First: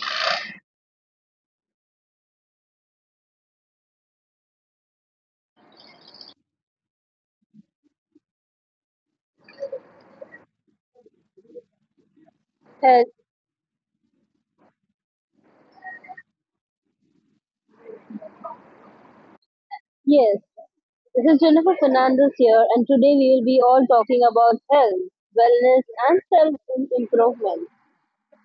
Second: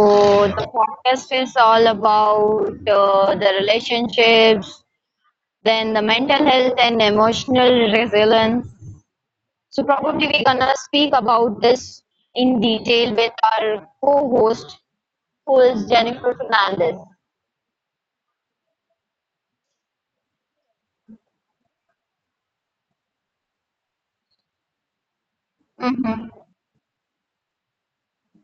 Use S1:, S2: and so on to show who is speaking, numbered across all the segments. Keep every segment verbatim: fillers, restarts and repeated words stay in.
S1: So, the podcast is all about uh, the relationships, then the mental health and emotional resilience. So, probably we're gonna speak about this in
S2: Health,
S1: detail with our co host, who is Jennifer Fernandez.
S2: yes. This is Jennifer Fernandez here, and today we will be all talking about health, wellness, and
S1: Mm-hmm.
S2: self improvement.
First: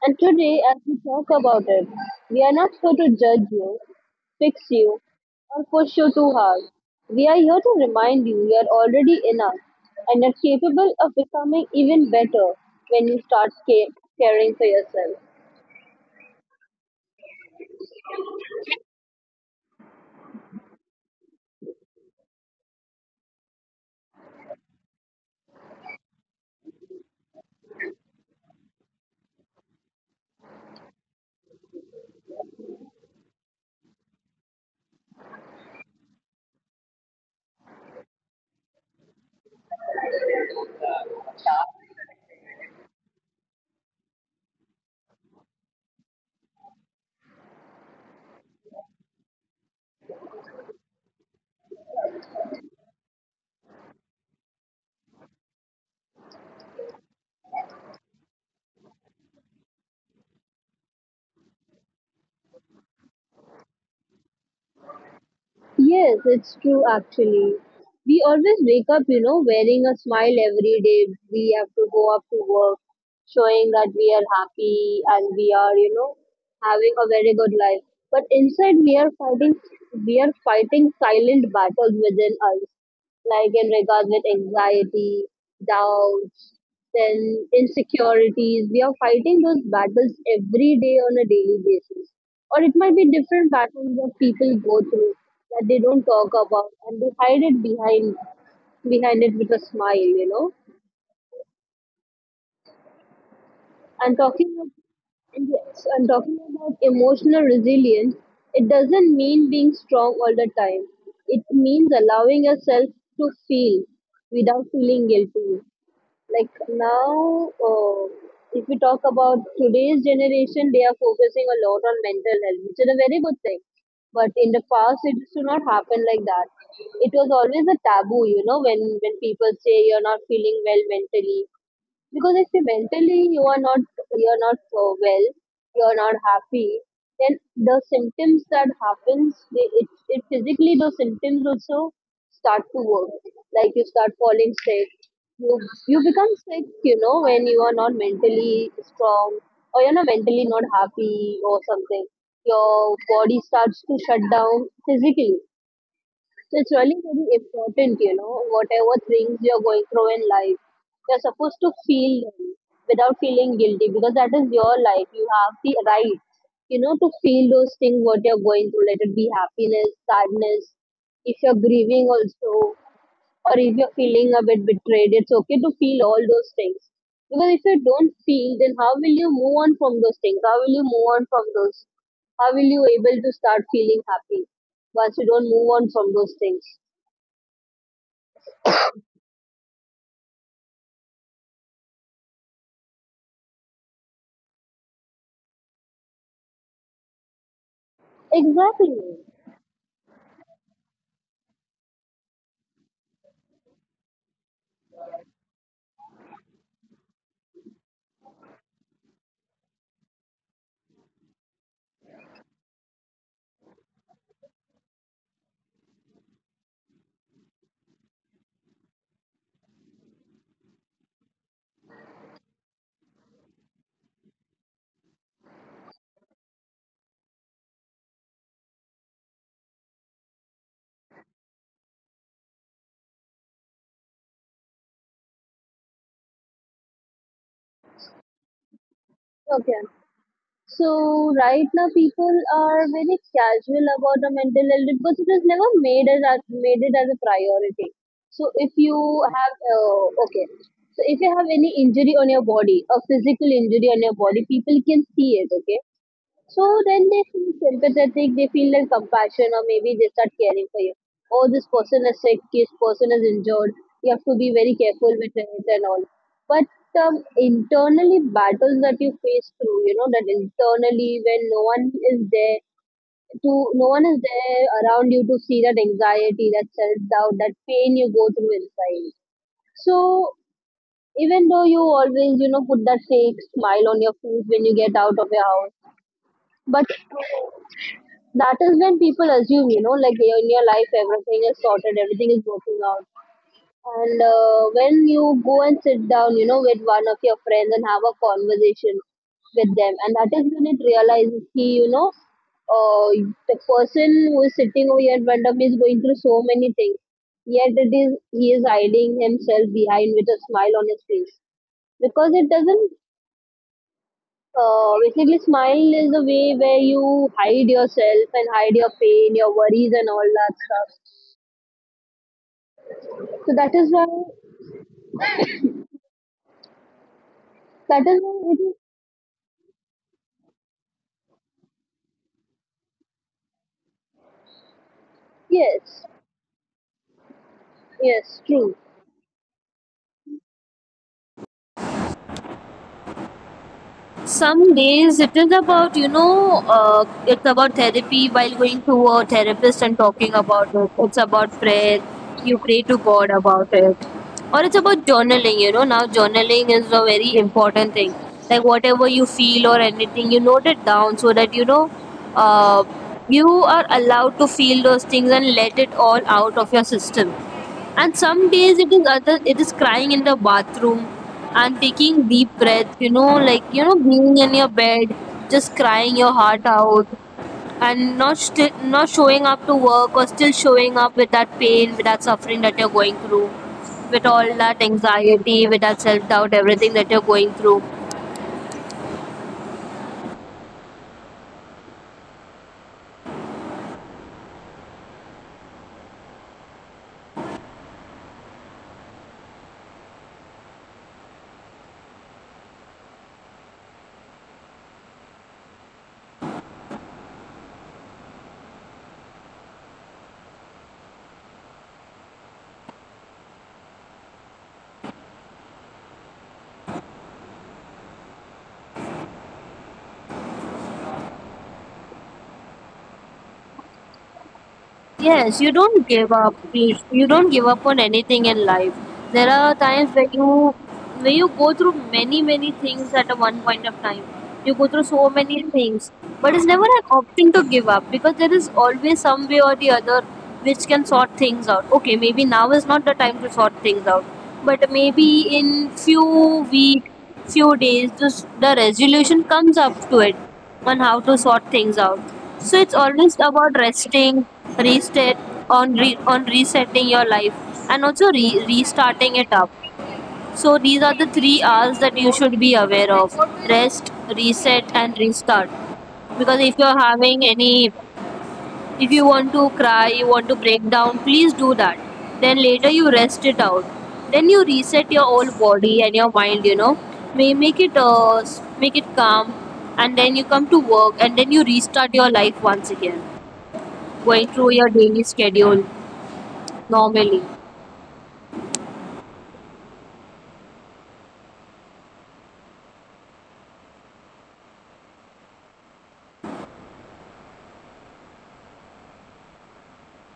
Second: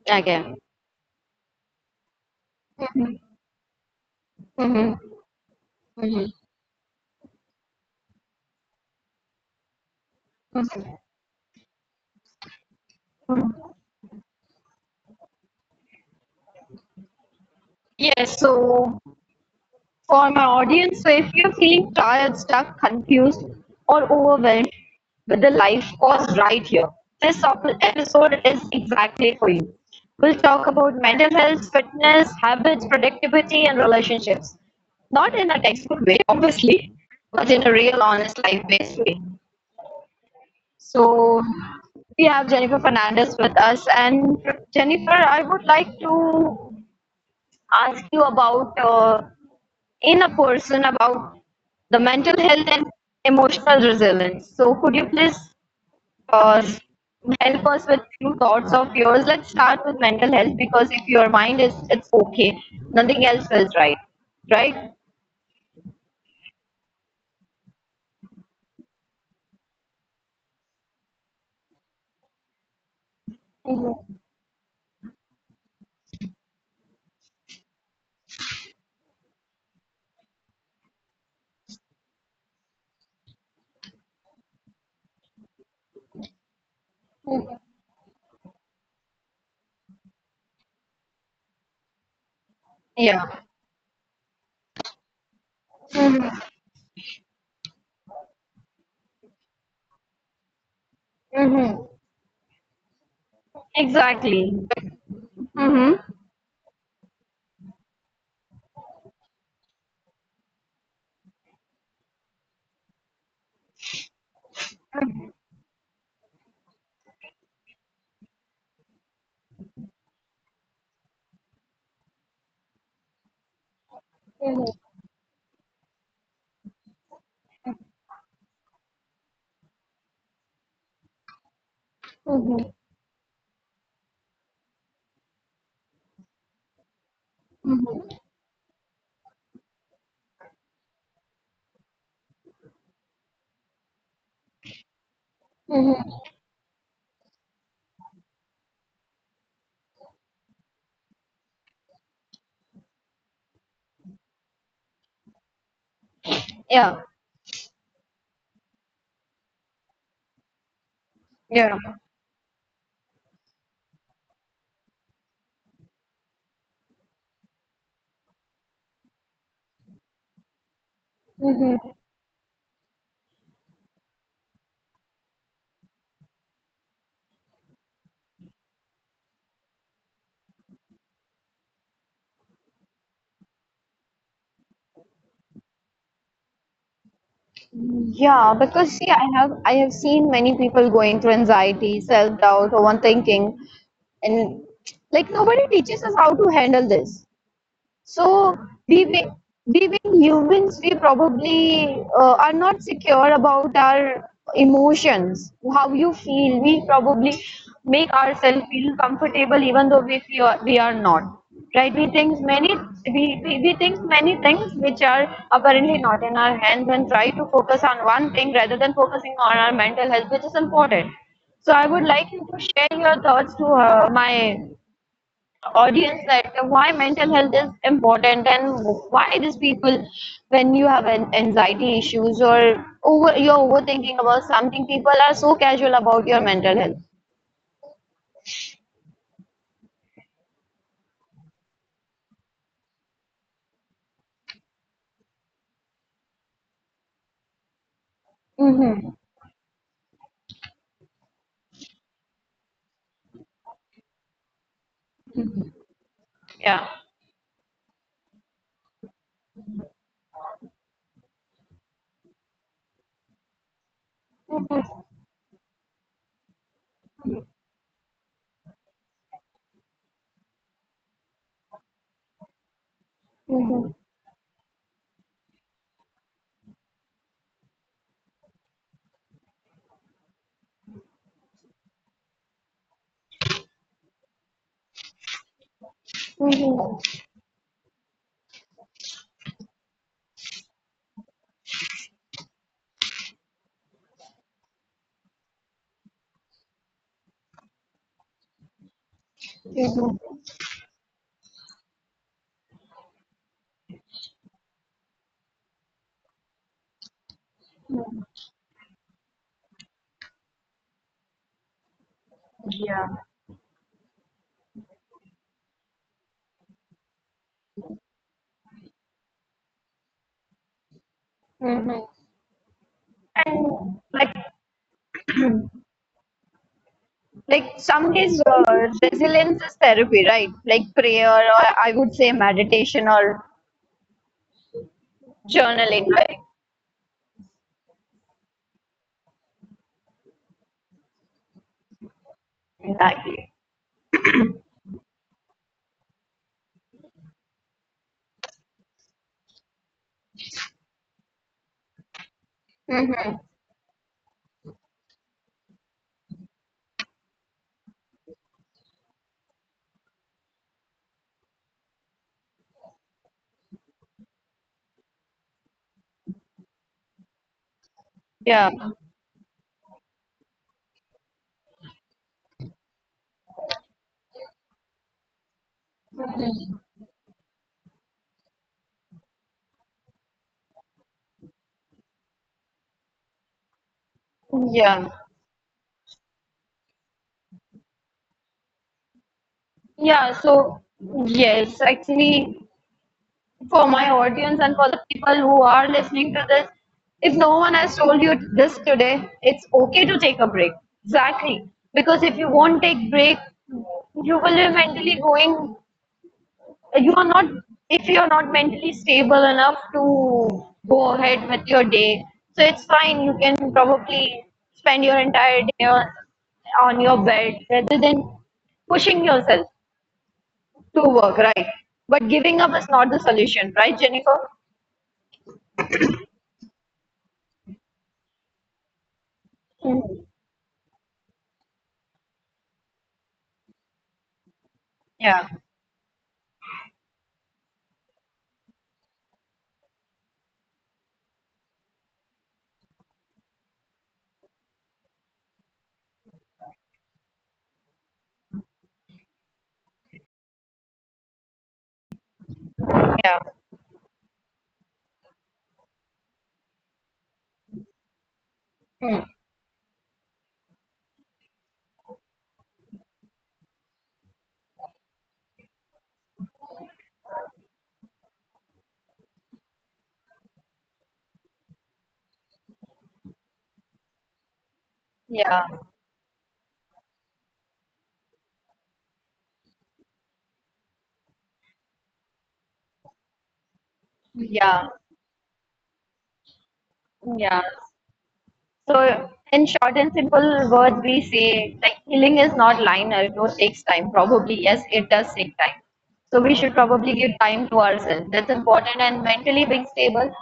S2: And
S1: Okay.
S2: today, as we talk about it, we are not here to judge you, fix
S1: Mm-hmm.
S2: you, or push you
S1: Mm-hmm.
S2: too
S1: Mm-hmm.
S2: hard. We are here to remind you you are already enough and are capable of becoming even better when you start ca- caring for yourself.
S1: Yes, so for my audience, so if you're feeling tired, stuck, confused, or overwhelmed with the life, course right here. This episode is exactly for you. We'll talk about mental health, fitness, habits, productivity, and relationships. Not in a textbook way, obviously, but in a real, honest, life based way. So, we have Jennifer Fernandez with us. And Jennifer, I would like to ask you about uh, in a person about the mental health and emotional resilience. So could you please uh, help us with few thoughts of yours? Let's start with mental health because if your mind is it's okay, nothing else feels right, right?
S2: Yes, it's true actually. We always wake up, you know, wearing a smile every day. We have to go up to work, showing that we
S1: Hmm.
S2: are happy and we are, you know, having a very good life. But inside we are fighting we are fighting silent battles within us, like in regards with anxiety, doubts, then insecurities. We are fighting those battles every day on a daily basis. Or it might be
S1: Yeah.
S2: different battles that people go through that they don't talk about, and they hide it behind behind it with a smile, you know.
S1: Mm-hmm.
S2: And
S1: Exactly.
S2: talking about and yes,
S1: Mm-hmm.
S2: I'm talking about emotional resilience. It doesn't mean being strong all the time. It means allowing yourself to feel without feeling guilty. Like now uh, If we talk about today's generation, they are focusing a lot on mental health, which is a very good thing, but in the past it used to not happen like that. It was always a taboo, you know, when when people say you're not feeling well mentally. Because if you mentally you are not, you're not uh, well, you're not happy, then the symptoms that happens, they, it, it physically, those symptoms also start to work. Like you start falling sick, you you become sick, you know, when you are not mentally strong, or you're not mentally not happy or something, your body starts to shut down physically. So it's really
S1: Yeah.
S2: very important, you know, whatever things you're going through in life, you're supposed to
S1: Yeah.
S2: feel them without feeling guilty, because that is your life. You have the right, you know, to feel those things what you're going through, let it be happiness, sadness, if you're grieving also, or if you're feeling a bit betrayed, it's okay to feel all those things. Because if you don't feel, then how will you move on from those things? How will you move on from those? How will you able to start feeling happy once you don't move on from those things?
S1: Yeah, because see, I have I have seen many people going through anxiety, self-doubt, overthinking, and like nobody teaches us how to handle this. So we
S2: Exactly.
S1: wi- we being humans, we probably uh, are not secure about our emotions, how you feel. We probably make ourselves feel comfortable even though we feel we are not. Right? We think many we, we, we think many things which are apparently not in our hands and try to focus on one thing rather than focusing on our mental health, which is important. So I would like you to share your thoughts to uh, my audience that why mental health is important and why these people when you have an anxiety issues or over you're overthinking about something people are so casual about your mental health.
S2: Okay. So right now people are very casual about the mental health because it was never made as a- made it as a priority. So if you
S1: Mm-hmm.
S2: have uh, okay, so if you have any injury on your body, a physical injury on your body, people can see it. Okay, so
S1: Yeah.
S2: then they feel sympathetic, they feel like compassion, or maybe they start caring for you. Oh, this person is sick, this person is injured, you have to be very careful with it and all. But um, internally, battles that you face through, you know, that internally when no one is there to, no one is there around you to see that anxiety, that self doubt, that pain you go through inside. So even though you always, you know, put that fake smile on your face when you get out of your house, but that is when people assume, you know, like you're in your life everything is sorted, everything is working out, and uh, when you go and sit down, you know, with one of your friends and have a conversation with them,
S1: Yeah.
S2: and that is when it realizes he, you know, uh, the person who is sitting over here in front of me is going through so many things, yet it is he is hiding himself behind with a smile on his face, because it doesn't uh, basically, smile is a way where you hide yourself and hide your pain, your worries, and all that stuff.
S1: Hmm.
S2: So that is
S1: And
S2: why,
S1: like like
S2: that
S1: some
S2: is
S1: days
S2: why it is
S1: uh, resilience is therapy, right, like prayer or I would say meditation or
S2: yes,
S1: journaling, right?
S2: yes, true.
S1: Exactly.
S2: Some days it is about, you know, uh, it's about therapy, while going to a therapist and talking about it, it's about prayer, you pray to
S1: Hmm.
S2: god about it, or it's about journaling. You know, now journaling is a very important thing, like whatever you feel or anything, you note it down so that you know, uh, you are allowed to feel those things and let it all out of your system. And some
S1: Yeah.
S2: days it is other, it is crying in the bathroom and taking deep breaths, you know, like, you know, being in your bed, just crying your heart out, and not still not showing up to work, or still showing up with that pain, with that suffering that you're going through, with all that
S1: Yeah.
S2: anxiety, with that self doubt, everything that you're going through.
S1: Yeah, so yes, actually, for my audience and for the people who are listening to this, if no one has told you this today, it's okay to take a break. Exactly. Because if you won't take break, you will be mentally going, you are not, if you are not mentally stable enough to go ahead with your day. So it's fine. You can probably spend your entire day on on your bed rather than pushing yourself to work, right? But giving up is not the solution, right, Jennifer?
S2: Yes, you don't give up. You you don't give up on anything in life. There are times
S1: Mhm.
S2: where you where you go through many many things at a one point of time. You go through so
S1: Yeah,
S2: many things, but it's never an option to give up, because there is always some way or the other which can sort things out. Okay, maybe now is not the time to sort things out, but maybe in few week few days, this, the resolution comes up to it on how to sort things out. So it's
S1: yeah.
S2: always about resting, reset on re- on resetting your life, and also re-
S1: Mm.
S2: restarting it up. So these are the three r's that you should be aware of: rest, reset, and restart. Because if you're having any, if you want to cry, you want to break down, please do that. Then later you rest it out. Then you reset your whole
S1: Yeah,
S2: body and your mind. You know, may make it uh, s- make it calm, and then you come to work, and then you restart your life once again, going through
S1: yeah,
S2: your daily schedule normally.
S1: yeah. So, in short and simple words, we say like healing is not linear, it will- takes time. Probably, yes, it does take time. So, we should probably give time to ourselves. That's important, and mentally being stable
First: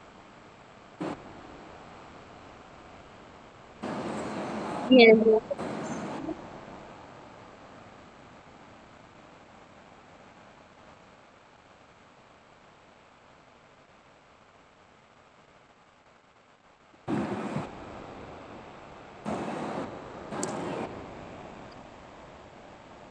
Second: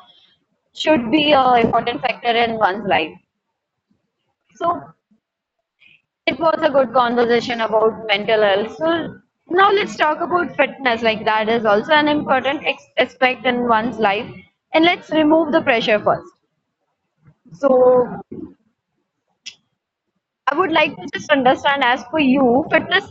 S1: should be a important factor in one's life. So,
S2: Yes.
S1: it was a good conversation about mental health. So now let's talk about fitness. Like that is also an important ex- aspect in one's life. And let's remove the pressure first. So I would like to just understand as for you, fitness,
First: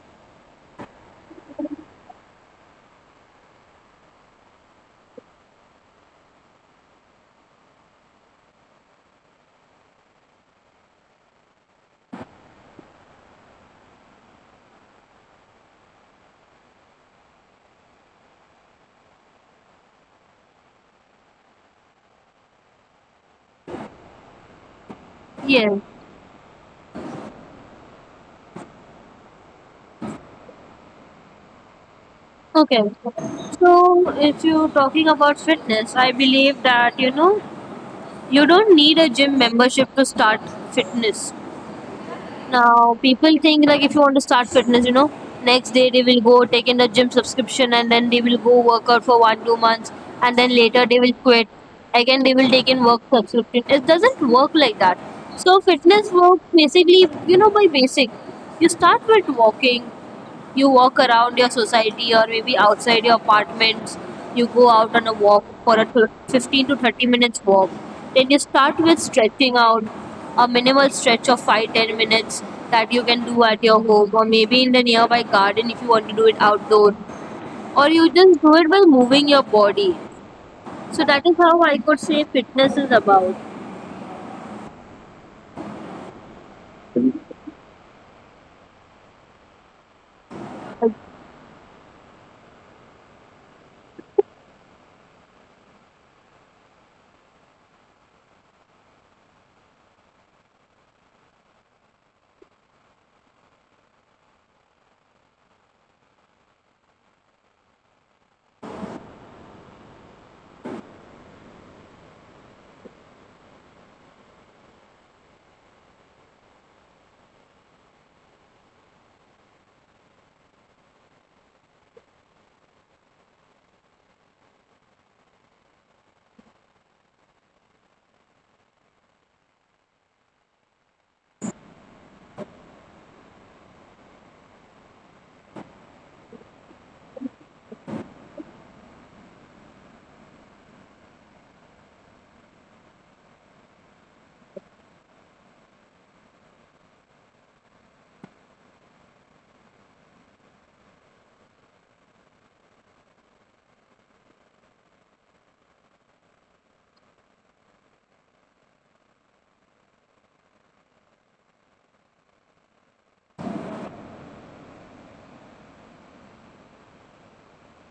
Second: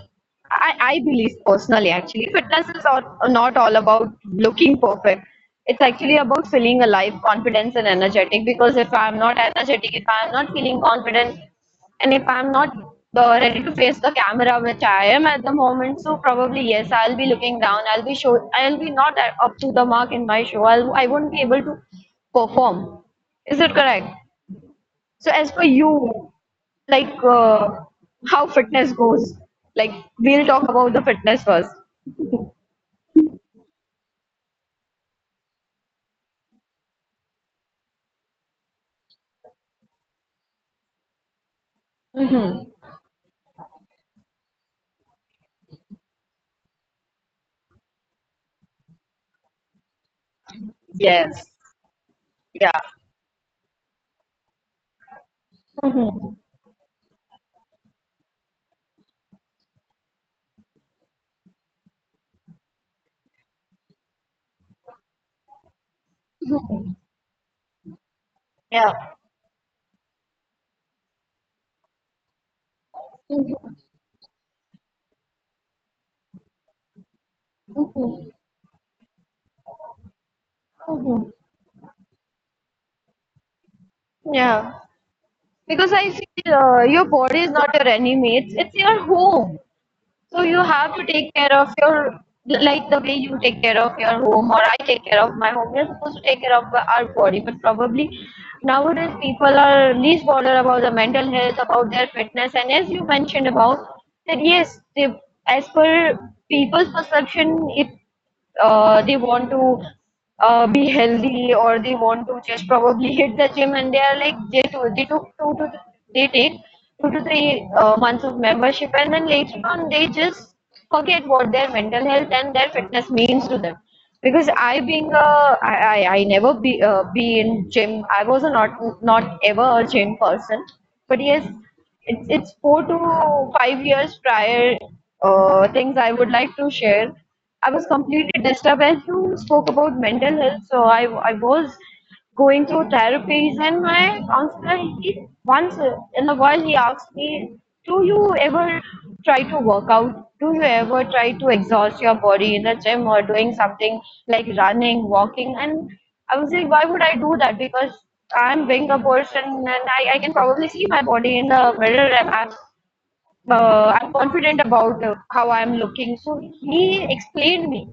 S1: I, I believe personally actually, fitness is all, not all about looking perfect. It's actually about feeling alive, confidence, and energetic. Because if I'm not energetic, if I'm not feeling confident, and if I'm not the, ready to face the camera, which I am at the moment, so probably yes, I'll be looking down. I'll be show. I'll be not up to the mark in my show. I'll, I won't be able to perform. Is it correct? So as for
S2: Yes.
S1: you, like uh, how fitness goes, like we'll talk about the fitness first.
S2: Okay. So if you're talking about fitness, I believe that, you know, you don't need a gym membership to start fitness.
S1: Mm-hmm.
S2: Now, people think like if you want to start fitness, you know, next day they will go take in a gym subscription, and then they will go work out for one, two months, and then later they will quit.
S1: Yes.
S2: Again, they will take
S1: Yeah.
S2: in work subscription. It doesn't work like that. So fitness
S1: Mm-hmm.
S2: works basically, you know, by basic. You start with walking, you walk around your society or maybe outside your apartments. You go out on a walk for a thir fifteen to thirty minutes walk. Then you start
S1: Yeah.
S2: with stretching out, a minimal stretch of five ten minutes that you can do at
S1: Mm-hmm.
S2: your home, or maybe in the nearby garden if you want to do it outdoor. Or you
S1: Mm-hmm.
S2: just do it by moving your body. So that is how I could say fitness is about.
S1: Yeah. Because I feel uh, your body is not your enemy. It's it's your home. So you have to take care of your like the way you take care of your home or I take care of my home. We're supposed to take care of our body, but probably nowadays people are least bothered about the mental health, about their fitness, and as you mentioned about that, yes, they, as per people's perception, it uh, they want to uh, be healthy or they want to just probably hit the gym and they are like they do they took two to they take two to three uh, months of membership and then later on they just forget what their mental health and their fitness means to them because I being a I I, I never be uh, be in gym. I was a not not ever a gym person, but yes it's it's four to five years prior uh, things I would like to share. I was completely disturbed, and you spoke about mental health. So I, I was going through therapies, and my counselor he, once in a while he asked me, "Do you ever try to work out? Do you ever try to exhaust your body in a gym or doing something like running, walking?" And I was like, "Why would I do that? Because I'm being a person, and I, I can probably see my body in the mirror, and I'm uh, I'm confident about uh, how I'm looking." So he explained me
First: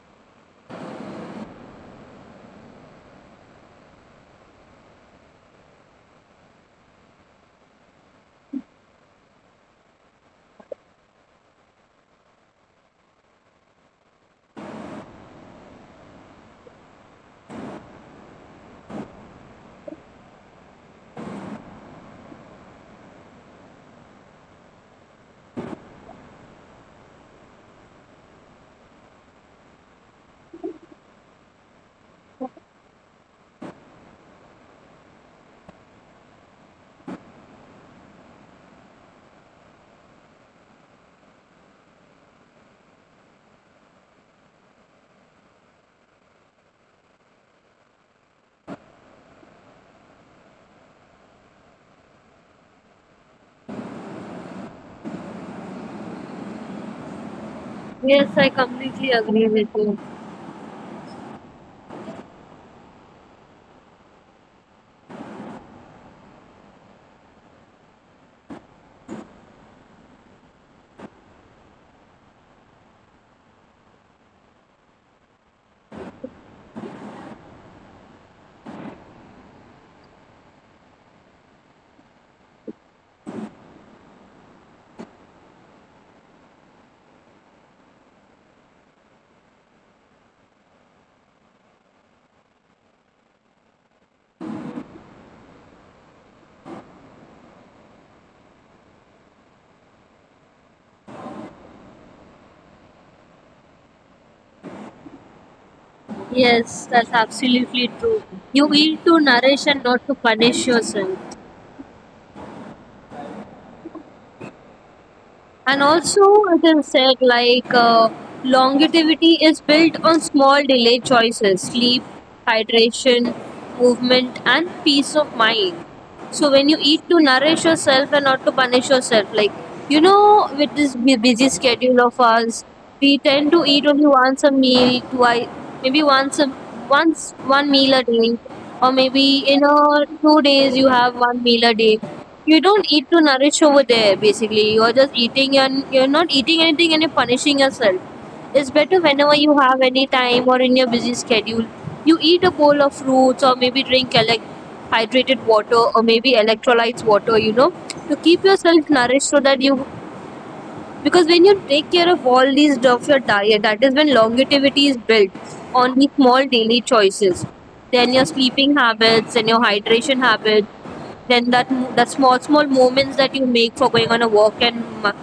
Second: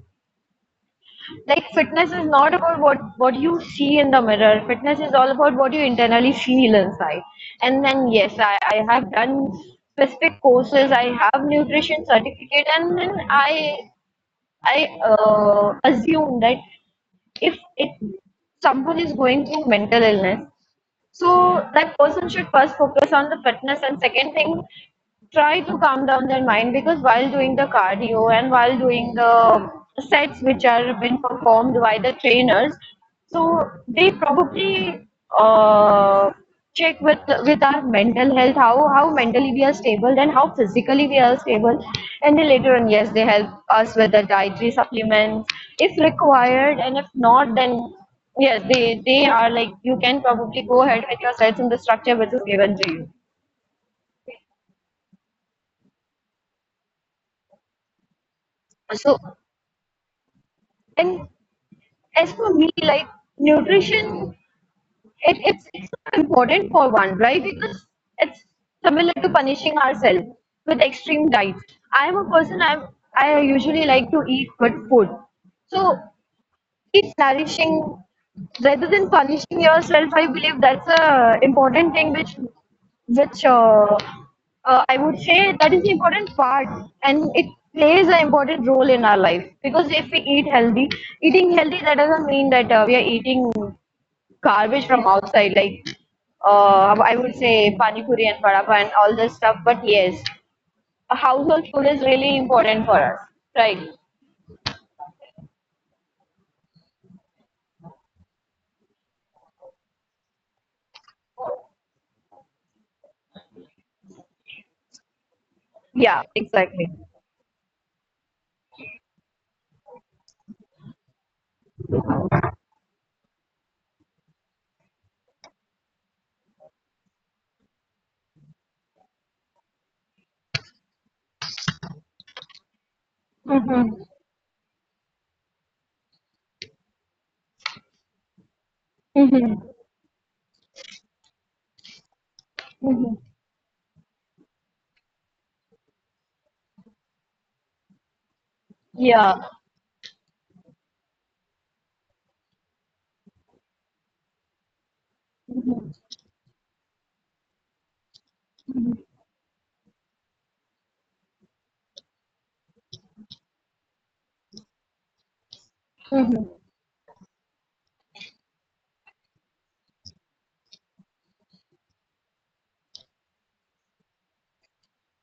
S1: like fitness is not about what what you see in the mirror. Fitness is all about what you internally feel inside. And then yes, I, I have done specific courses. I have nutrition certificate, and then I I uh, assume that if it someone is going through mental illness so that person should first focus on the fitness and second thing, try to calm down their mind because while doing the cardio and while doing the sets which are been performed by the trainers, so they probably uh, check with with our mental health, how how mentally we are stable and how physically we are stable, and then later on, yes, they help us with the dietary supplements if required, and if not, then yes, they they are like you can probably go ahead with your sets in the structure which is given to you.
S2: Yes, I completely
S1: So,
S2: agree with you.
S1: and as for me, like nutrition, it, it's it's not important for one, right? Because it's similar to punishing ourselves with extreme diets. I am a person. I'm I usually like to eat good food. So keep nourishing rather than punishing yourself. I believe that's a important thing which which uh, uh, I would say that is the important part and it plays an important role in our life because if we eat healthy, eating healthy that doesn't mean that uh, we are eating garbage from outside like uh, I would say pani puri and vada pav and all this stuff. But yes, a household food is really important for us, right?
S2: Yes, that's absolutely true. You eat to nourish and not to punish yourself. And
S1: Yeah,
S2: also, it
S1: exactly.
S2: is said like, uh, longevity is built on small daily choices: sleep, hydration, movement, and peace of mind. So when you eat to nourish yourself and not to punish yourself, like, you know, with this bu- busy schedule of ours, we tend to eat
S1: Mm-hmm.
S2: only once a meal, twice, maybe once a once one meal a day, or maybe in a two days you have one meal a day. You don't eat to
S1: Mhm.
S2: nourish over there. Basically, you're just eating, and you're not eating anything, and you're punishing yourself. It's better whenever
S1: Yeah.
S2: you have any time or in your busy schedule, you eat a bowl of fruits or maybe drink a elec- hydrated water, or maybe electrolytes water, you know, to keep yourself nourished, so that you, because when you take care of all these of your diet, that is when longevity is built on these small
S1: Mhm.
S2: daily choices. Then your sleeping habits and your hydration habits, then that that small small moments that you make for going on a walk, and m-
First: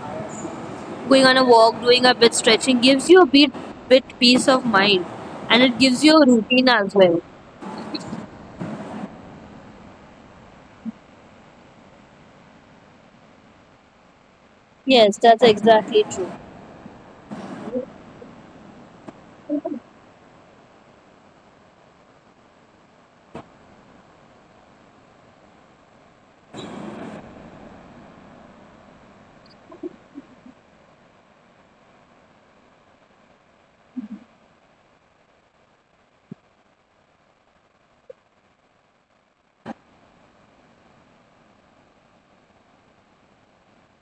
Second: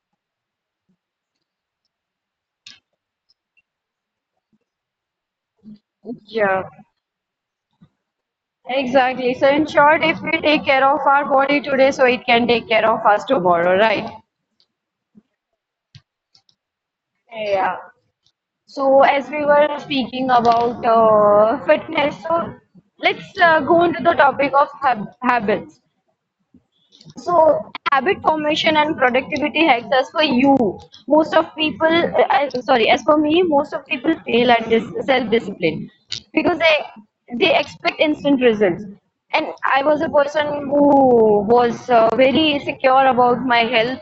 S2: going on a walk, doing a bit stretching, gives you a bit bit peace of mind, and it gives you a routine
S1: Yeah.
S2: as well.
S1: Exactly. So, in short, if we take care of our body today, so it can take care of us tomorrow, right?
S2: Yes, that's exactly true.
S1: Yeah. So, as we were speaking about uh, fitness, so let's uh, go into the topic of habits. So habit formation and productivity hacks as for you most of people uh, I, sorry as for me most of people fail at this self discipline because they they expect instant results, and I was a person who was uh, very secure about my health,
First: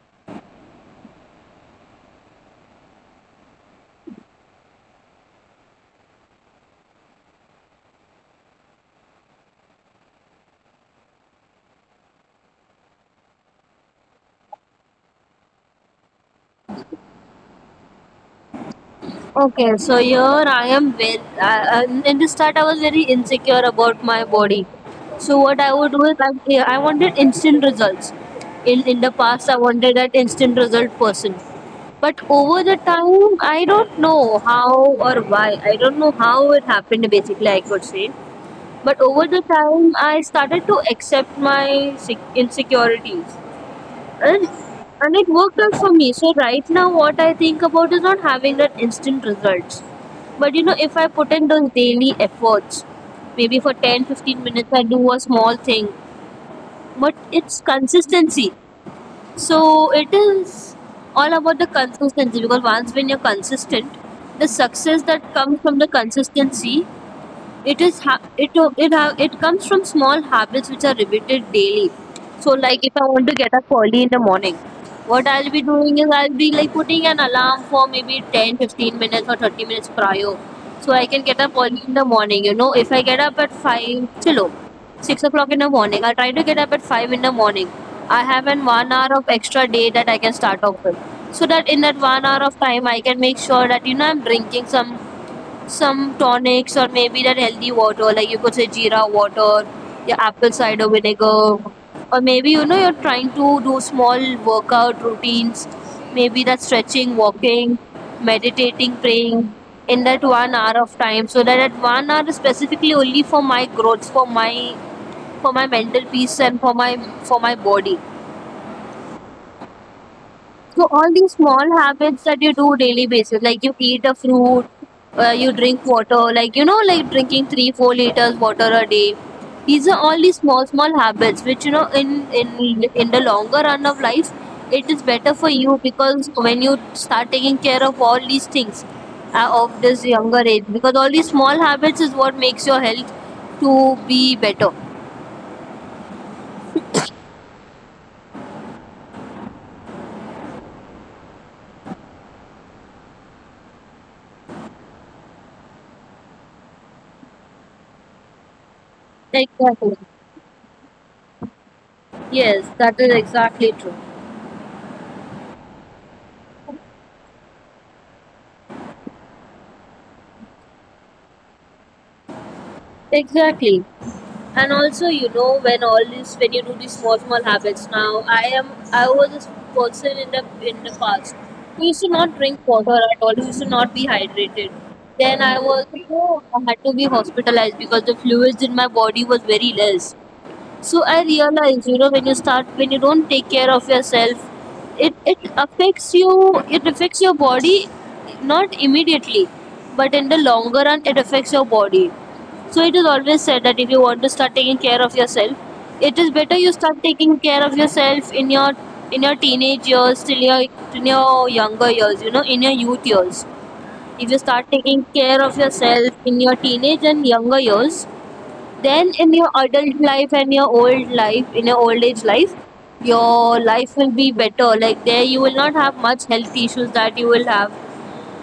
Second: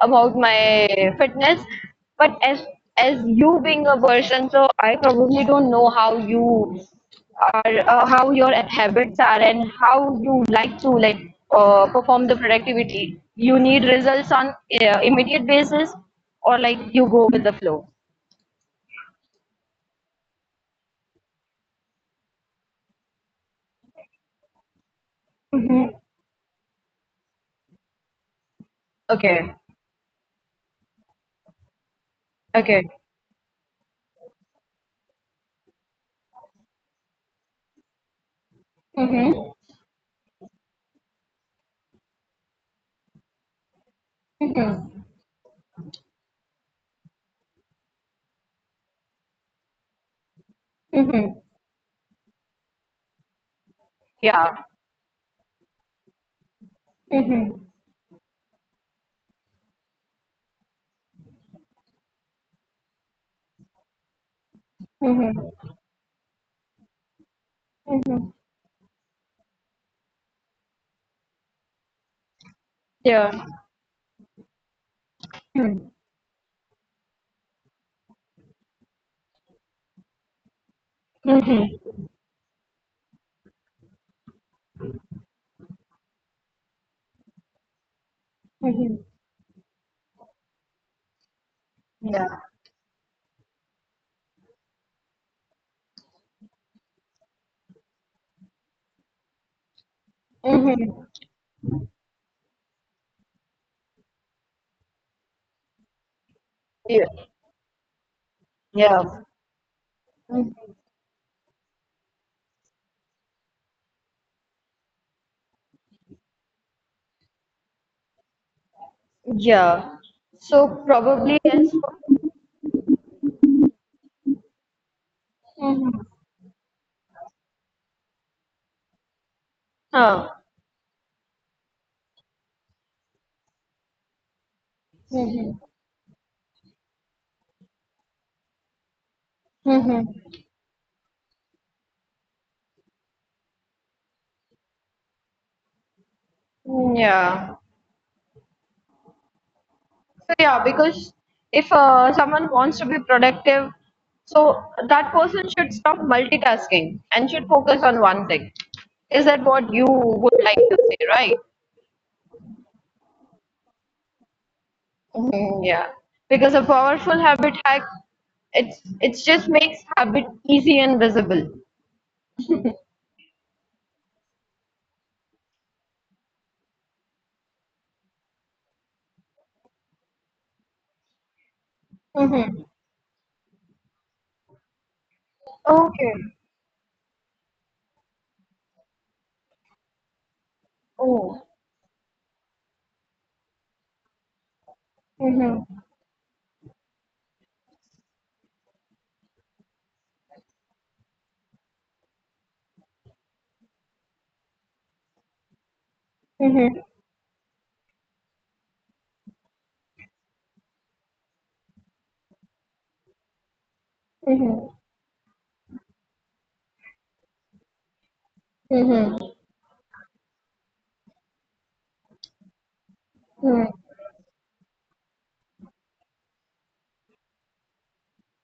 S1: about my fitness, but as as you being a person so I probably don't know how you are uh, how your habits are and how you like to like uh, perform the productivity. You need results on uh, immediate basis or like you go with the flow.
S2: Okay, so here I am very. Uh, uh, in the start, I was very insecure about my body. So what I would
S1: Mm-hmm.
S2: do is, like, yeah, I wanted instant results. In in the
S1: Okay.
S2: past, I wanted that instant result person. But over
S1: Okay.
S2: the time, I don't know how or why. I don't know how it happened. Basically, I could say. But
S1: Mm-hmm.
S2: over the time, I started to accept my sec- insecurities
S1: Mm-hmm.
S2: and and it worked out for me. So right now, what I think about is not having that instant results, but you know if
S1: Mm-hmm.
S2: I put in those daily efforts, maybe for ten
S1: Yeah.
S2: fifteen minutes I do a small thing, but
S1: Mm-hmm.
S2: it's consistency. So it is all about the consistency, because once when you're consistent, the success
S1: Mm-hmm.
S2: that comes from the consistency, it
S1: Mm-hmm.
S2: is ha- it it ha- it comes from small habits which are repeated daily. So, like, if I
S1: Yeah.
S2: want to get up early in the morning, what I'll
S1: Mm-hmm.
S2: be doing is I'll be like putting an alarm for maybe ten, fifteen minutes or thirty minutes prior so I can get
S1: Hmm.
S2: up early in the morning. You know if I get up at five chilo six o'clock in the morning, I try to get up at five in the morning. I have an
S1: Mm-hmm.
S2: one hour of extra day that I can start off with, so that in that
S1: Yeah.
S2: one hour of time I can make sure that, you know, I'm drinking some some tonics, or maybe that healthy water, like, you could say, jeera water, your apple cider
S1: Mm-hmm.
S2: vinegar, or maybe, you know, you're trying to do small workout routines, maybe that
S1: Yeah.
S2: stretching, walking, meditating,
S1: Yeah.
S2: praying in that one
S1: Mm,
S2: hour of time, so that at one hour is specifically only for my growth, for my for my mental peace, and for my for my body.
S1: yeah. So
S2: So all these
S1: probably that's
S2: small habits that you do daily basis, like, you eat a fruit, uh, you drink
S1: Mhm.
S2: water, like, you know, like, drinking three, four liters water a day. These are all
S1: Huh.
S2: these small, small habits which, you know, in in in the longer run of life, it is better for
S1: Mhm.
S2: you, because when you start taking care of all these things uh, of this
S1: Mhm.
S2: younger age, because all these small habits is what makes your health to be better.
S1: Mm, yeah. So yeah, because if uh, someone wants to be productive, so that person should stop multitasking and should focus on one thing. Is that what you
S2: Exactly.
S1: would like to say, right?
S2: Yes, that is exactly true.
S1: Mhm, yeah. Because a powerful habit hack, it's it just makes habit easy and visible.
S2: Exactly. And also, you know, when all this, when you do these small small habits now, i am I was this person in the in the past, who used to not
S1: Mhm.
S2: drink water at all, who used to not be hydrated. Then I was, you
S1: Okay.
S2: know, I had to be hospitalized because the fluids in my body was very less. So I
S1: Oh.
S2: realize, you know, when you start, when you don't take care of yourself, it it
S1: Mhm.
S2: affects you. It affects your body, not immediately, but in the longer run, it affects your body. So it is always said that if you want to start taking care of yourself, it is better you
S1: Mhm.
S2: start taking care of yourself in your in your teenage years, till your in your younger years, you know, in your youth years. If you
S1: Mhm.
S2: start taking care of yourself in your teenage and younger years, then
S1: Mhm.
S2: in your adult life and your old life in your old age life, your
S1: Mhm.
S2: life will be better, like, there you will not have much health issues that you will have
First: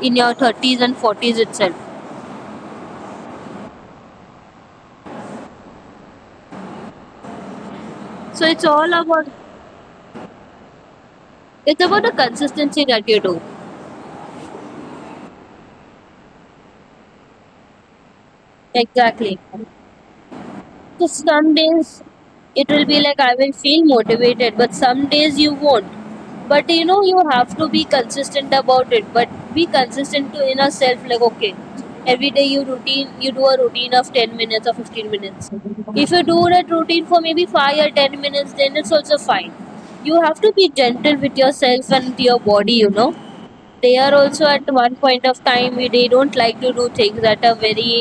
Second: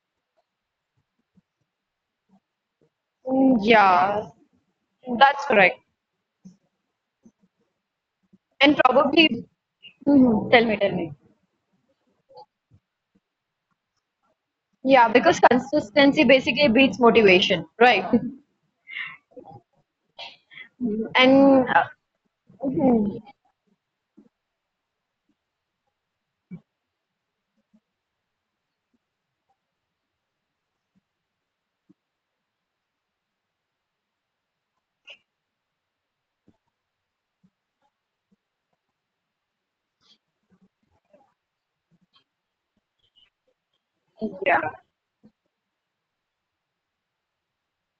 S2: in your thirties and forties itself.
S1: Yeah, that's correct.
S2: So it's
S1: And
S2: all
S1: probably,
S2: about,
S1: Mhm, tell me, tell me.
S2: it's about the consistency that you do.
S1: Yeah, because consistency basically beats motivation, right?
S2: Exactly. So some
S1: And uh,
S2: days it will be like
S1: Mhm.
S2: I will feel motivated, but some days you won't. But, you know, you have to be consistent about it. But be consistent to inner self, like, okay, every day you routine, you do a routine of ten minutes or fifteen minutes. If you do that routine for maybe five or ten minutes, then it's also fine. You have to be gentle with yourself and your body. You know, they are also at
S1: Yeah.
S2: one point of time they don't like to do things at a very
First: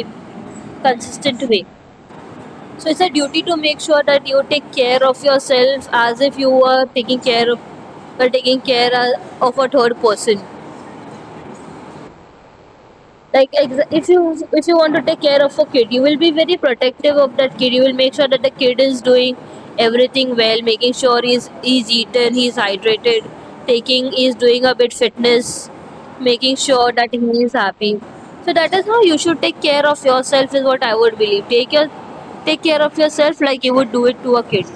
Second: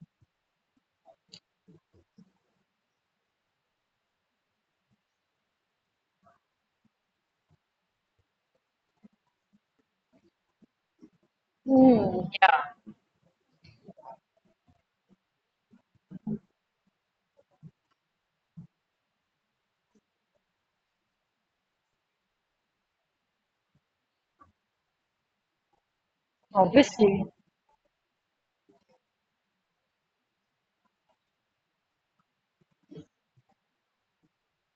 S2: consistent way. So it's a duty to make sure that you take care of yourself as if you were taking care of, or taking care uh, of a third person.
S1: Mhm. Yeah,
S2: Like, ex- if you if you want to take care of a kid, you will be very protective of that kid. You will make sure that the kid is doing everything well, making sure he's he's eaten, he's hydrated, taking he's doing a bit fitness, making sure that he
S1: obviously.
S2: is happy. So that is how you should take care of yourself is what I would believe. Take your take care of yourself like you would do it to a kid.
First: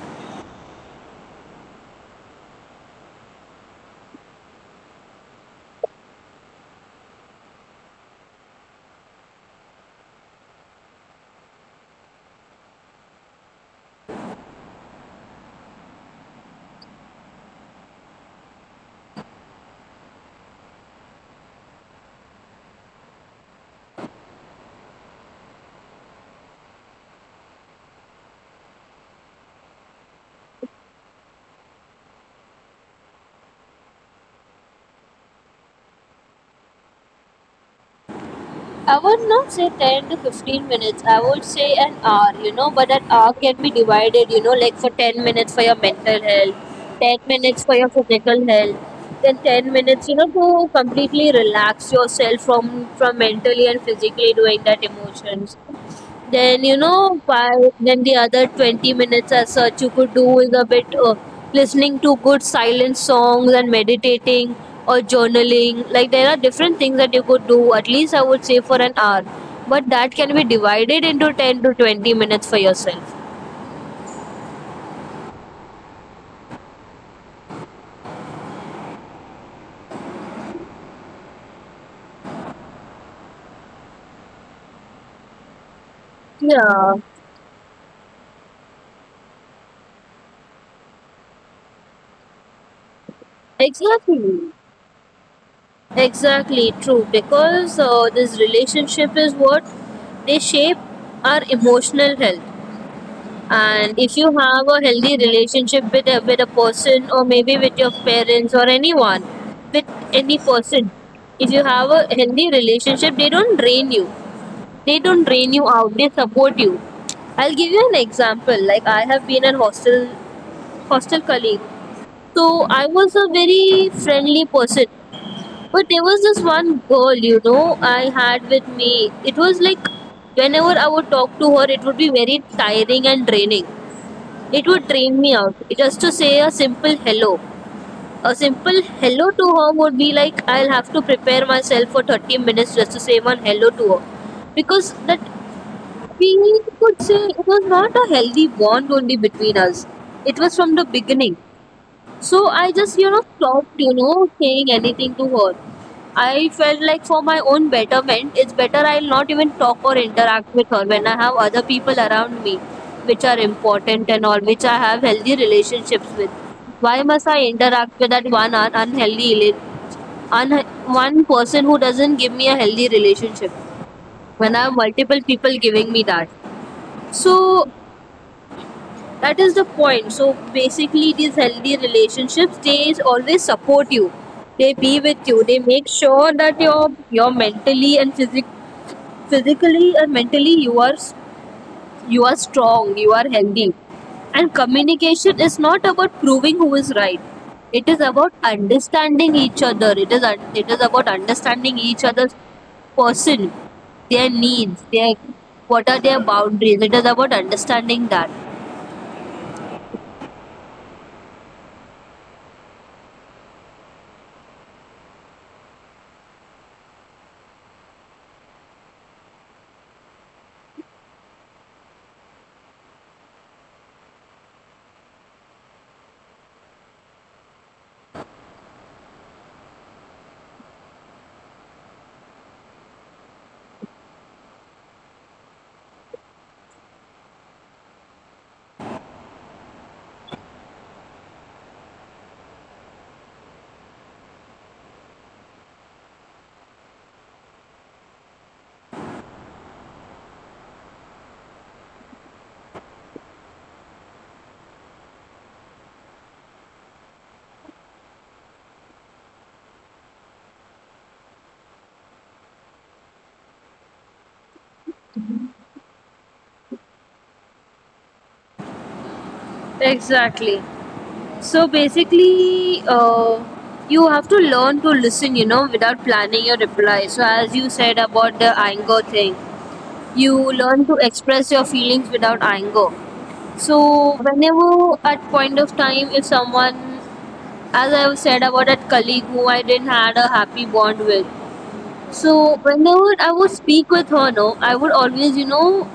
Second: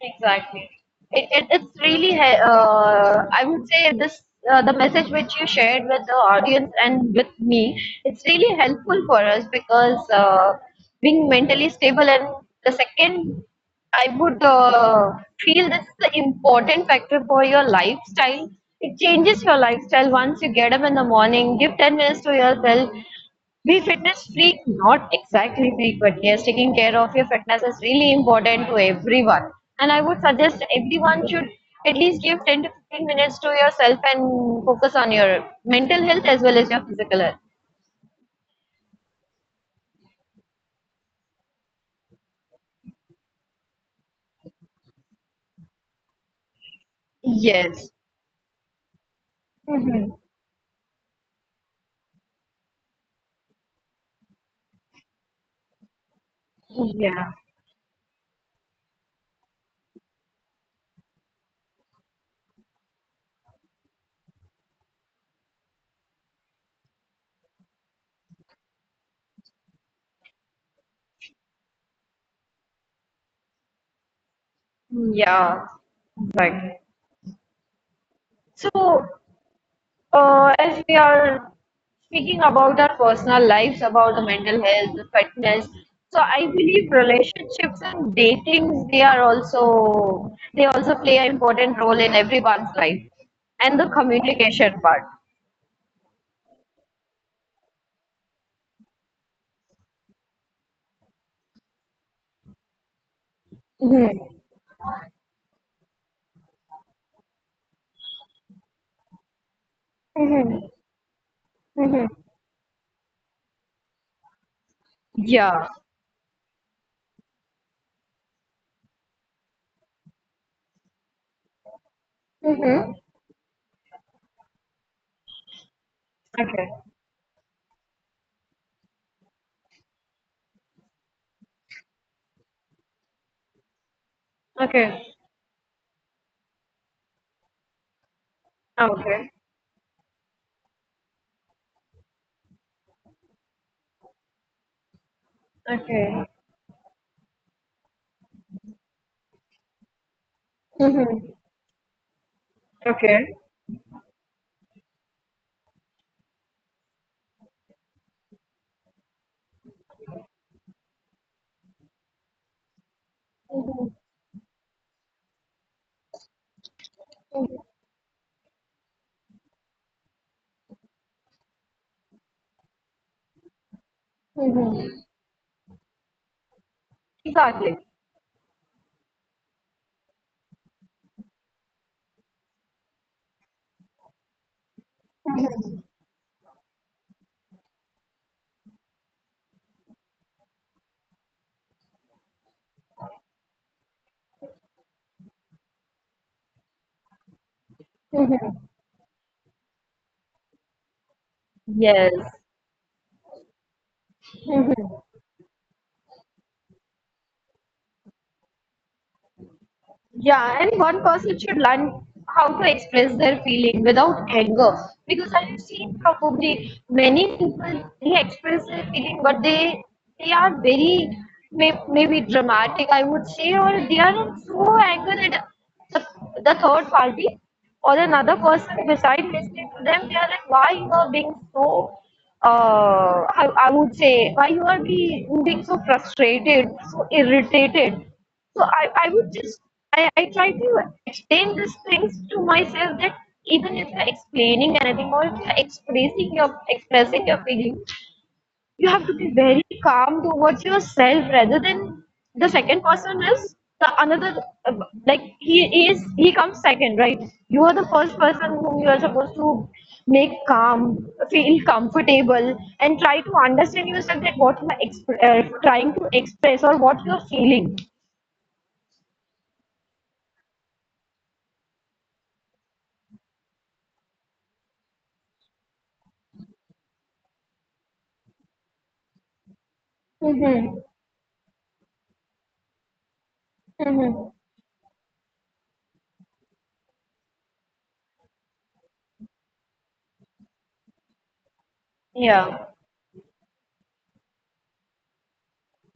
S1: Exactly. It, it, it's really, he- uh, I would say this, uh, the message which you shared with the audience and with me, it's really helpful for us because uh, being mentally stable and the second, I would uh, feel this is the important factor for your lifestyle. It changes your lifestyle once you get up in the morning, give ten minutes to yourself, be fitness freak, not exactly freak, but yes, taking care of your fitness is really important to everyone. And I would suggest everyone should at least give ten to fifteen minutes to yourself and focus on your mental health as well as your physical health.
S2: I would not say ten to fifteen minutes. I would say an hour, you know, but an hour can be divided, you know, like, for ten minutes for your mental health, ten minutes for your
S1: Yes.
S2: physical health, then ten minutes, you know, to completely relax yourself from, from mentally and physically doing that emotions. Then you know,
S1: Yeah.
S2: by then the other twenty minutes as such you could do is a bit uh, listening to good silent songs and meditating or journaling. Like, there are different things that you could do. At least I would say for an hour, but that can be divided into ten to twenty minutes for yourself.
S1: Yeah. Right. So Uh, as we are speaking about our personal lives, about the mental health, the fitness, so I believe
S2: Yeah,
S1: relationships and datings they are also they also play an important role in everyone's life, and the
S2: exactly.
S1: communication part.
S2: Exactly true, because uh, this relationship is what they shape our emotional health. And if you have a healthy relationship with a, with a person, or maybe with your parents, or anyone, with any person, if you have a healthy relationship, they don't drain you, they don't drain
S1: Yeah.
S2: you out, they support you. I'll give you an example, like, I have been a hostel hostel colleague. So I was a very friendly person, but there was this
S1: Okay.
S2: one girl, you know I had with me. It was like whenever I would talk to her, it would be very tiring and draining, it would
S1: Okay.
S2: drain me out. Just to say a simple hello. A simple hello
S1: Okay.
S2: to her would be like I'll have to prepare myself for thirty minutes just to say one hello to her. Because that,
S1: Okay.
S2: we could say, it was not a healthy bond only between us. It was from the
S1: Mm-hmm.
S2: beginning. So I just, you know,
S1: Okay.
S2: stopped, you know, saying anything to her. I felt like for my own betterment, it's better I'll not even talk or interact with her when I have other people around me, which are important and all, which I have healthy relationships with. Why must I interact with that one un- unhealthy, rela- un- one person who doesn't give me a healthy relationship when I have
S1: Mm-hmm.
S2: multiple people giving me that? So
S1: Exactly.
S2: that is the point. So basically, these healthy relationships, they always support you. They be with you. They make sure that you're you're mentally and physic physically and mentally you are s- you are strong. You are healthy. And communication is not about proving who is right. It is about understanding each other. It is un- it is about understanding each
S1: Yes.
S2: other's person, their needs, their, what are their boundaries. It is about understanding that.
S1: Yeah, and one person should learn how to express their feeling without anger. Because I have seen probably many people they express their feeling, but they they are very may, maybe dramatic, I would say, or they are in so angry that the, the third party or another person beside listening to them, they are like, why you are being so uh, I, I would say why you are being, being so frustrated, so irritated. So I, I would just I, I try to explain these things to myself that even if you're explaining anything or if you're expressing your expressing your feeling, you have to be very calm towards yourself rather than the second person is the another uh, like he is he comes second, right? You are the first person whom you are supposed to make calm, feel comfortable, and try to understand yourself that what you are exp- uh, trying to express or what you are feeling.
S2: Exactly. So basically, uh, you have to learn to listen, you know, without planning your reply. So, as you said about the anger thing, you
S1: Mm-hmm.
S2: learn to express your feelings without anger. So,
S1: Mhm.
S2: whenever at point of time, if someone, as I have said about that colleague who I didn't had a happy bond with, so
S1: Yeah.
S2: whenever I would speak with her, no, I would always, you know,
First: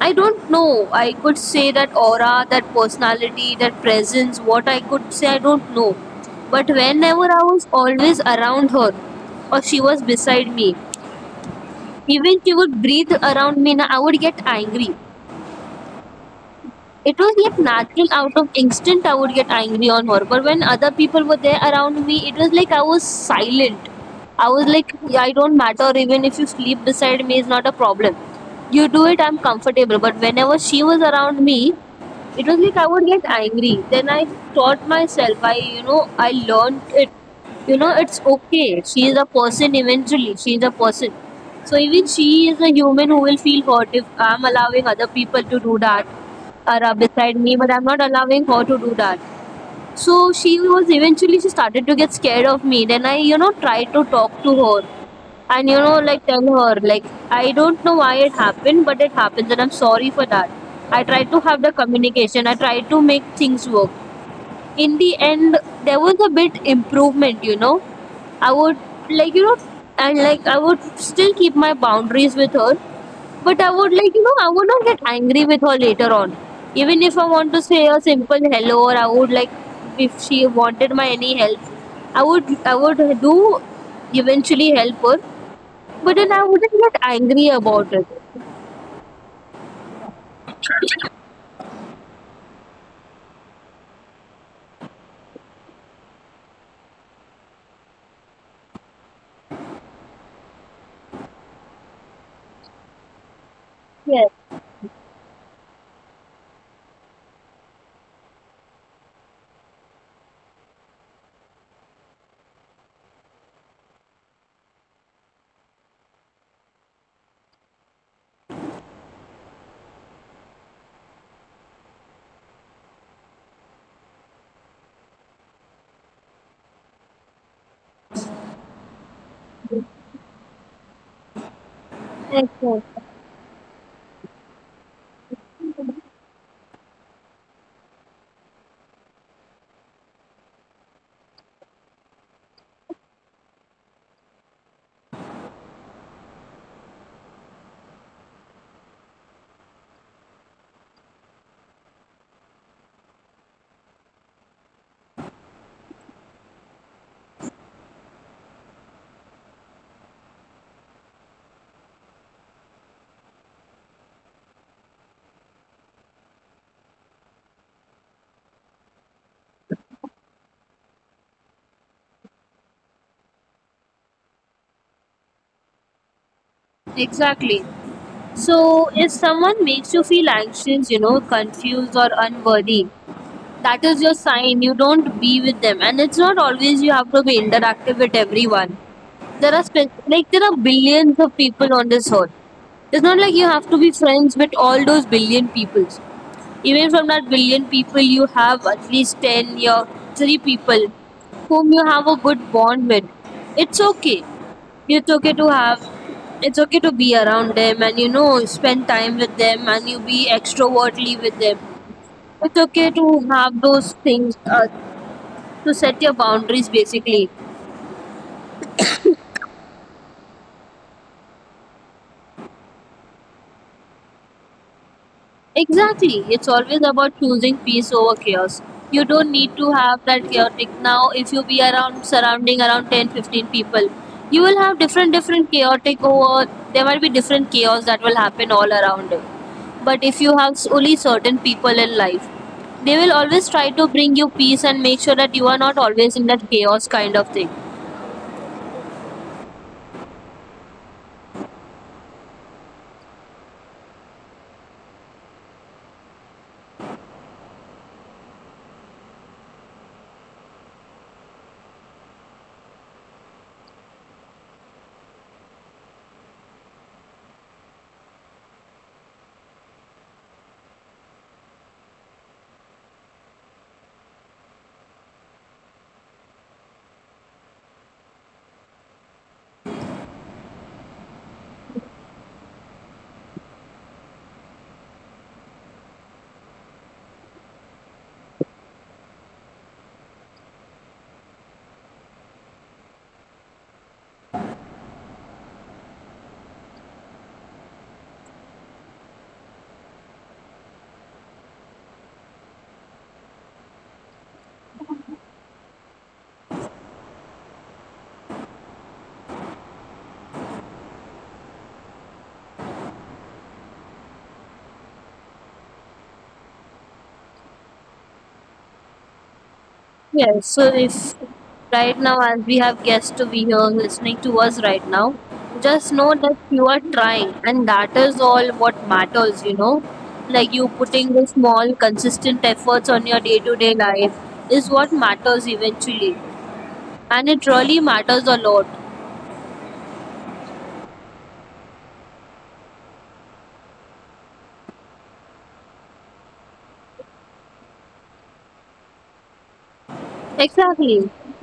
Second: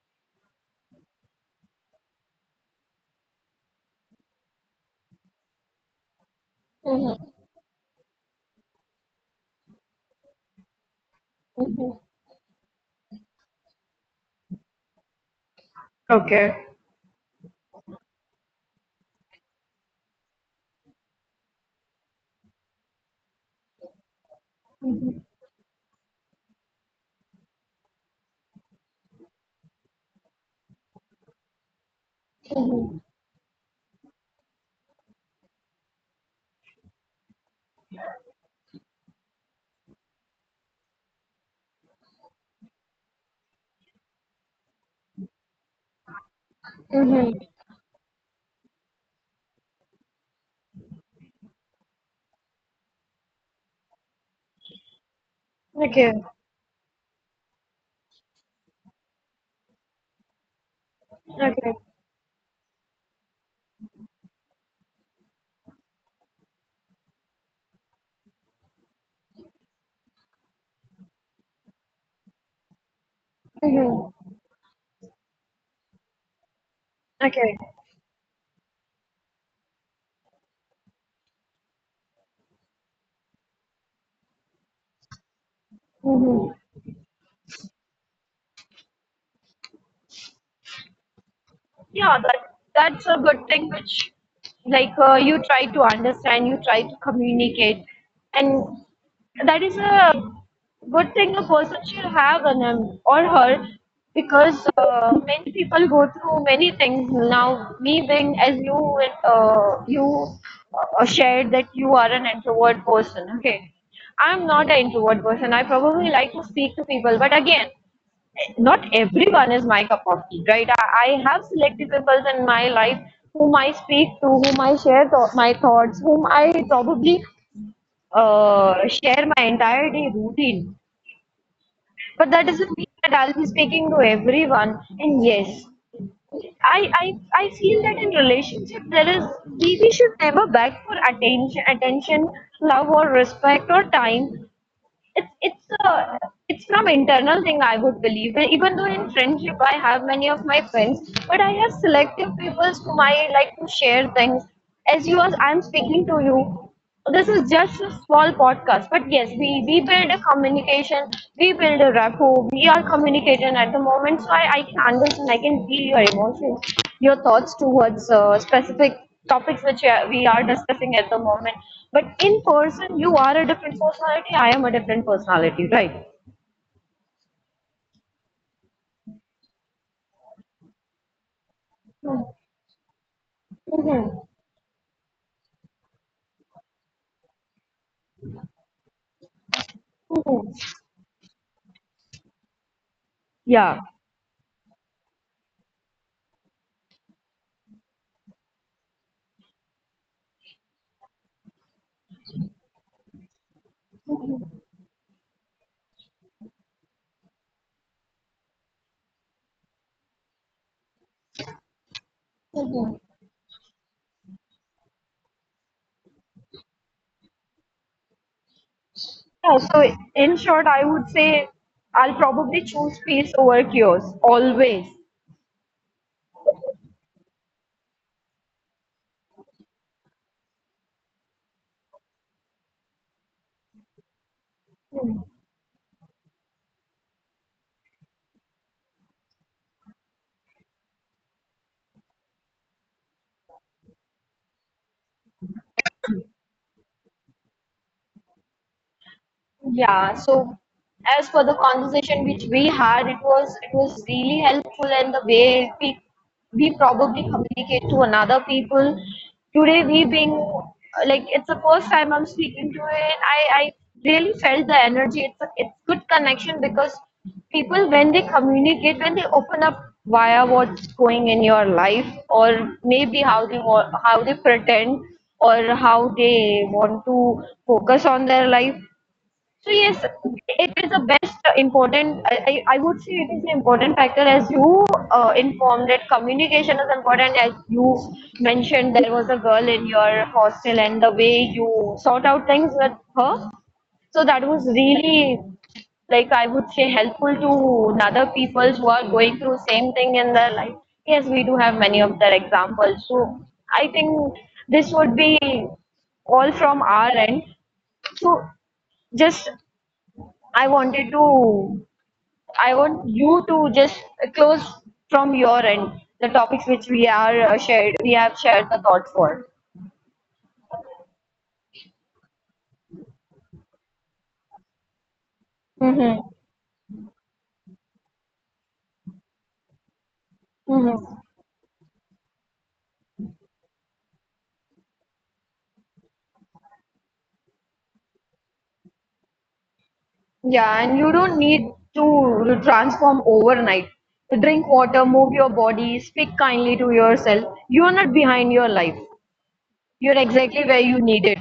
S2: I don't know. I could say that aura, that personality, that presence, what I could say, I don't know. But whenever
S1: Mhm.
S2: I was always around her, or she was beside me,
S1: Mhm.
S2: even she would breathe around me, na, I would get angry.
S1: Okay.
S2: It was like natural out of instinct, I would get angry on her. But when other people were there around me, it was like I was silent. I was like, "Yeah, I don't matter, even if you sleep beside me, it's not a problem. You do it, I'm comfortable. But whenever she was around me, it was like I would get angry. Then I taught myself. I, you know, I learned it. You know, it's okay. She is a person eventually. She is a person. So even she is a human who will feel hurt if I'm allowing other people to do that, are uh, beside me, but I'm not allowing her to do that. So she was, eventually she started to get scared of me. Then I, you know, tried to talk to her, and you know,
S1: Okay.
S2: like, tell her, like, I don't know why it happened, but it happens, and I'm sorry for that. I tried to have the
S1: Okay.
S2: communication, I tried to make things work in the end. There was a bit improvement, you know I would, like you know and, like, I would still keep my boundaries with her, but I would,
S1: Mhm.
S2: like you know I would not get angry with her later on, even if I want
S1: Okay.
S2: to say a simple hello, or I would, like, if she wanted my any help, i would I would do, eventually help her, but then I wouldn't get angry about it.
S1: Yeah, that that's a good thing which, like uh, you try to understand, you try to communicate, and that is a good thing a person should have on him or her.
S2: Yes,
S1: Because uh, many people go through many things now. Me being, as you uh, you uh, shared that you are an introvert person. Okay, I'm not an introvert person. I probably like to speak to people, but again, not everyone is my cup of tea, right? I, I have selected people in my life whom I speak to, whom I share th- my thoughts, whom I probably uh, share my entire day routine. But that
S2: yes,
S1: doesn't
S2: yes.
S1: mean that I'll be speaking to everyone. And yes, I, I I feel that in relationship there is, we, we should never beg for attention attention, love, or respect, or time. It's it's a, it's from internal thing I would believe. And even though in friendship I have many of my friends, but I have selective people whom I like to share things. As you as I'm speaking to you, this is just a small podcast. But yes, we we build a communication, we build a rapport. We are communicating at the moment, so I I can understand, I can feel your emotions, your thoughts towards uh, specific topics which we are we are discussing at the moment. But in person, you are a different personality. I am a different personality, right?
S2: Exactly. So, if someone makes you feel anxious, you know, confused, or unworthy, that is your
S1: Mm-hmm.
S2: sign you don't be with them, and it's not always you have to be interactive with everyone. There are spe- like, there
S1: Mm-hmm.
S2: are billions of people on this earth. It's not like you have to
S1: Yeah.
S2: be friends with all those billion peoples. Even from that billion people, you have at least ten or three people whom you have a good bond with. It's okay. it's okay to have It's okay to be around them, and, you know spend time with them, and you be extrovertly with them. It's okay
S1: Mm-hmm.
S2: to have those things, uh, to set your boundaries basically.
S1: Yeah, so in short, I would say I'll probably choose peace over chaos always.
S2: Exactly. It's always about choosing peace over chaos. You don't need to have that chaotic. Now, if you be around, surrounding around ten fifteen people, you will have different different chaotic. Or there might be different chaos that will happen all around it. But if you have s- only certain people in life, they will always try to bring you peace and make sure that you are not always in that chaos kind of thing.
S1: Yeah, so as for the conversation which we had, it was, it was really helpful, and the way we we probably communicate to another people. Today we being, uh, like, it's the first time I'm speaking to it. I I really felt the energy. It's a, it's good connection because people when they communicate, when they open up via what's going in your life, or maybe how they wa- how they pretend or how they want to focus on their life. So yes, it is the best, uh, important. I, I I would say it is an important factor. As you uh, informed that communication is important. As you mentioned, there was a girl in your hostel, and the way you sort out things with her, so that was really, like I would say, helpful to other people who are going through same thing in their life. Yes, we do have many of their examples. So I think this would be all from our end. So just I wanted to, I want you to just close from your end the topics which we are uh, shared, we have shared the thought for.
S2: Yes, so if right now, as we have guests to be here listening to us right now, just know
S1: Mm-hmm.
S2: that you are trying, and that is all what matters, you know. Like, you putting the small, consistent efforts on your day to day life is what matters eventually, and it really matters a lot.
S1: Yeah, and you don't need to transform overnight. Drink water, move your body, speak kindly to yourself. You are not behind your life. You're exactly where you
S2: Exactly.
S1: need it.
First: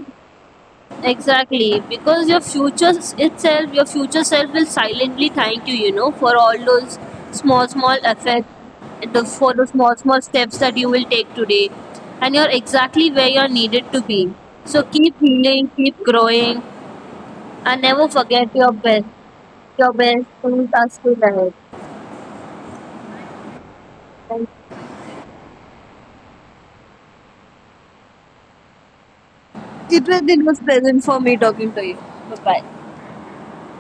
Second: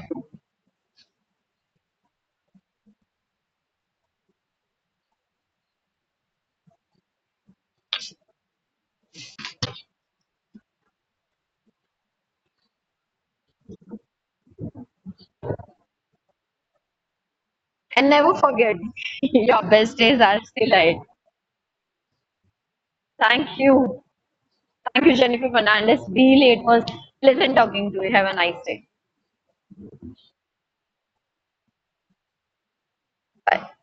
S2: Exactly, because your future s- itself, your future self will silently thank you, you know, for all those small, small efforts, the, for the small, small steps that you will take today. And you're exactly where you're needed to be. So keep healing, keep growing, and never
S1: And never
S2: forget your
S1: forget,
S2: best.
S1: your
S2: Your
S1: best days
S2: best
S1: are
S2: things
S1: still
S2: are
S1: ahead.
S2: still ahead.
S1: Thank you.
S2: Thank you.
S1: Thank you, Jennifer Fernandez. Really, it was pleasant talking to you. Have a nice day.
S2: It was, it was pleasant for me talking to you. Bye bye.
S1: Bye.